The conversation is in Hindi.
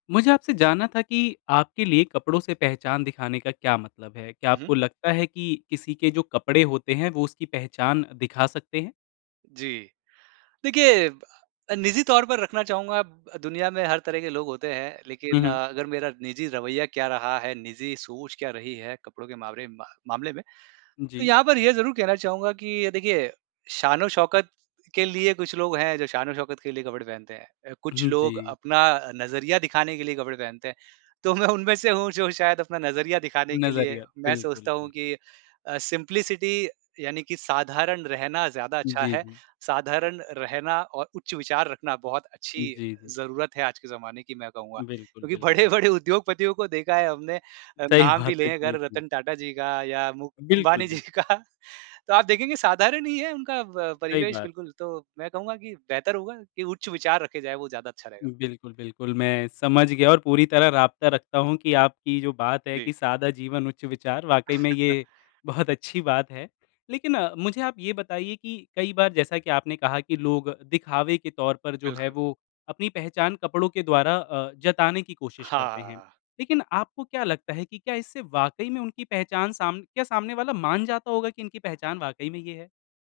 मुझे आपसे जानना था कि आपके लिए कपड़ों से पहचान दिखाने का क्या मतलब है? क्या हुँ, हुँ। आपको लगता है कि किसी के जो कपड़े होते हैं वो उसकी पहचान दिखा सकते हैं? जी, देखिए अ, निजी तौर पर रखना चाहूँगा ब दुनिया में हर तरह के लोग होते हैं, हुँ, लेकिन हुँ। अ, अगर मेरा निजी रवैया क्या रहा है, निजी सोच क्या रही है कपड़ों के मामरे मामले में, तो जी। यहाँ पर ये ज़रूर कहना चाहूँगा कि अ, देखिए शान-ओ-शौकत के लिए कुछ लोग हैं, जो शान-ओ-शौकत के लिए कपड़े पहनते हैं। अ, कुछ उहुँ, लोग जी। अपना अ, नज़रिया दिखाने के लिए कपड़े पहनते हैं। तो मैं उनमें से हूँ जो शायद अपना नज़रिया दिखाने के लिए नज़रिया, मैं बिल्कुल, सोचता हूँ बिल्कुल। कि अ, सिम्प्लिसिटी यानि कि साधारण रहना ज़्यादा अच्छा जी, है। जी। साधारण रहना और उच्च विचार रखना, बहुत अच्छी जी, जी। ज़रूरत है आज के ज़माने की मैं कहूँगा। बिल्कुल, क्योंकि बिल्कुल। बड़े-बड़े उद्योगपतियों को देखा है हमने अ, सही नाम भी बात है, लें जी, अगर, जी। रतन टाटा जी का या मु बिल्कुल, अंबानी जी बिल्कुल। का तो आप देखेंगे साधारण ही है उनका ब सही परिवेश बात है। बिल्कुल, तो मैं कहूँगा कि बेहतर होगा कि उच्च विचार रखे जाएँ, वो ज़्यादा अच्छा रहेगा। बिल्कुल, बिल्कुल मैं समझ गया और पूरी तरह राब्ता रखता हूँ कि आपकी जो बात है जी। कि सादा जीवन उच्च विचार, वाक़ई में ये बहुत अच्छी बात है। लेकिन मुझे आप ये बताइए कि कई बार जैसा कि आपने कहा कि लोग दिखावे के तौर पर जो है, बिल्कुल। वो अपनी पहचान कपड़ों के द्वारा अ, जताने की कोशिश करते हैं, हाँ। लेकिन आपको क्या लगता है कि क्या इससे वाक़ई में उनकी पहचान साम क्या सामने वाला मान जाता होगा कि इनकी पहचान वाक़ई में ये है?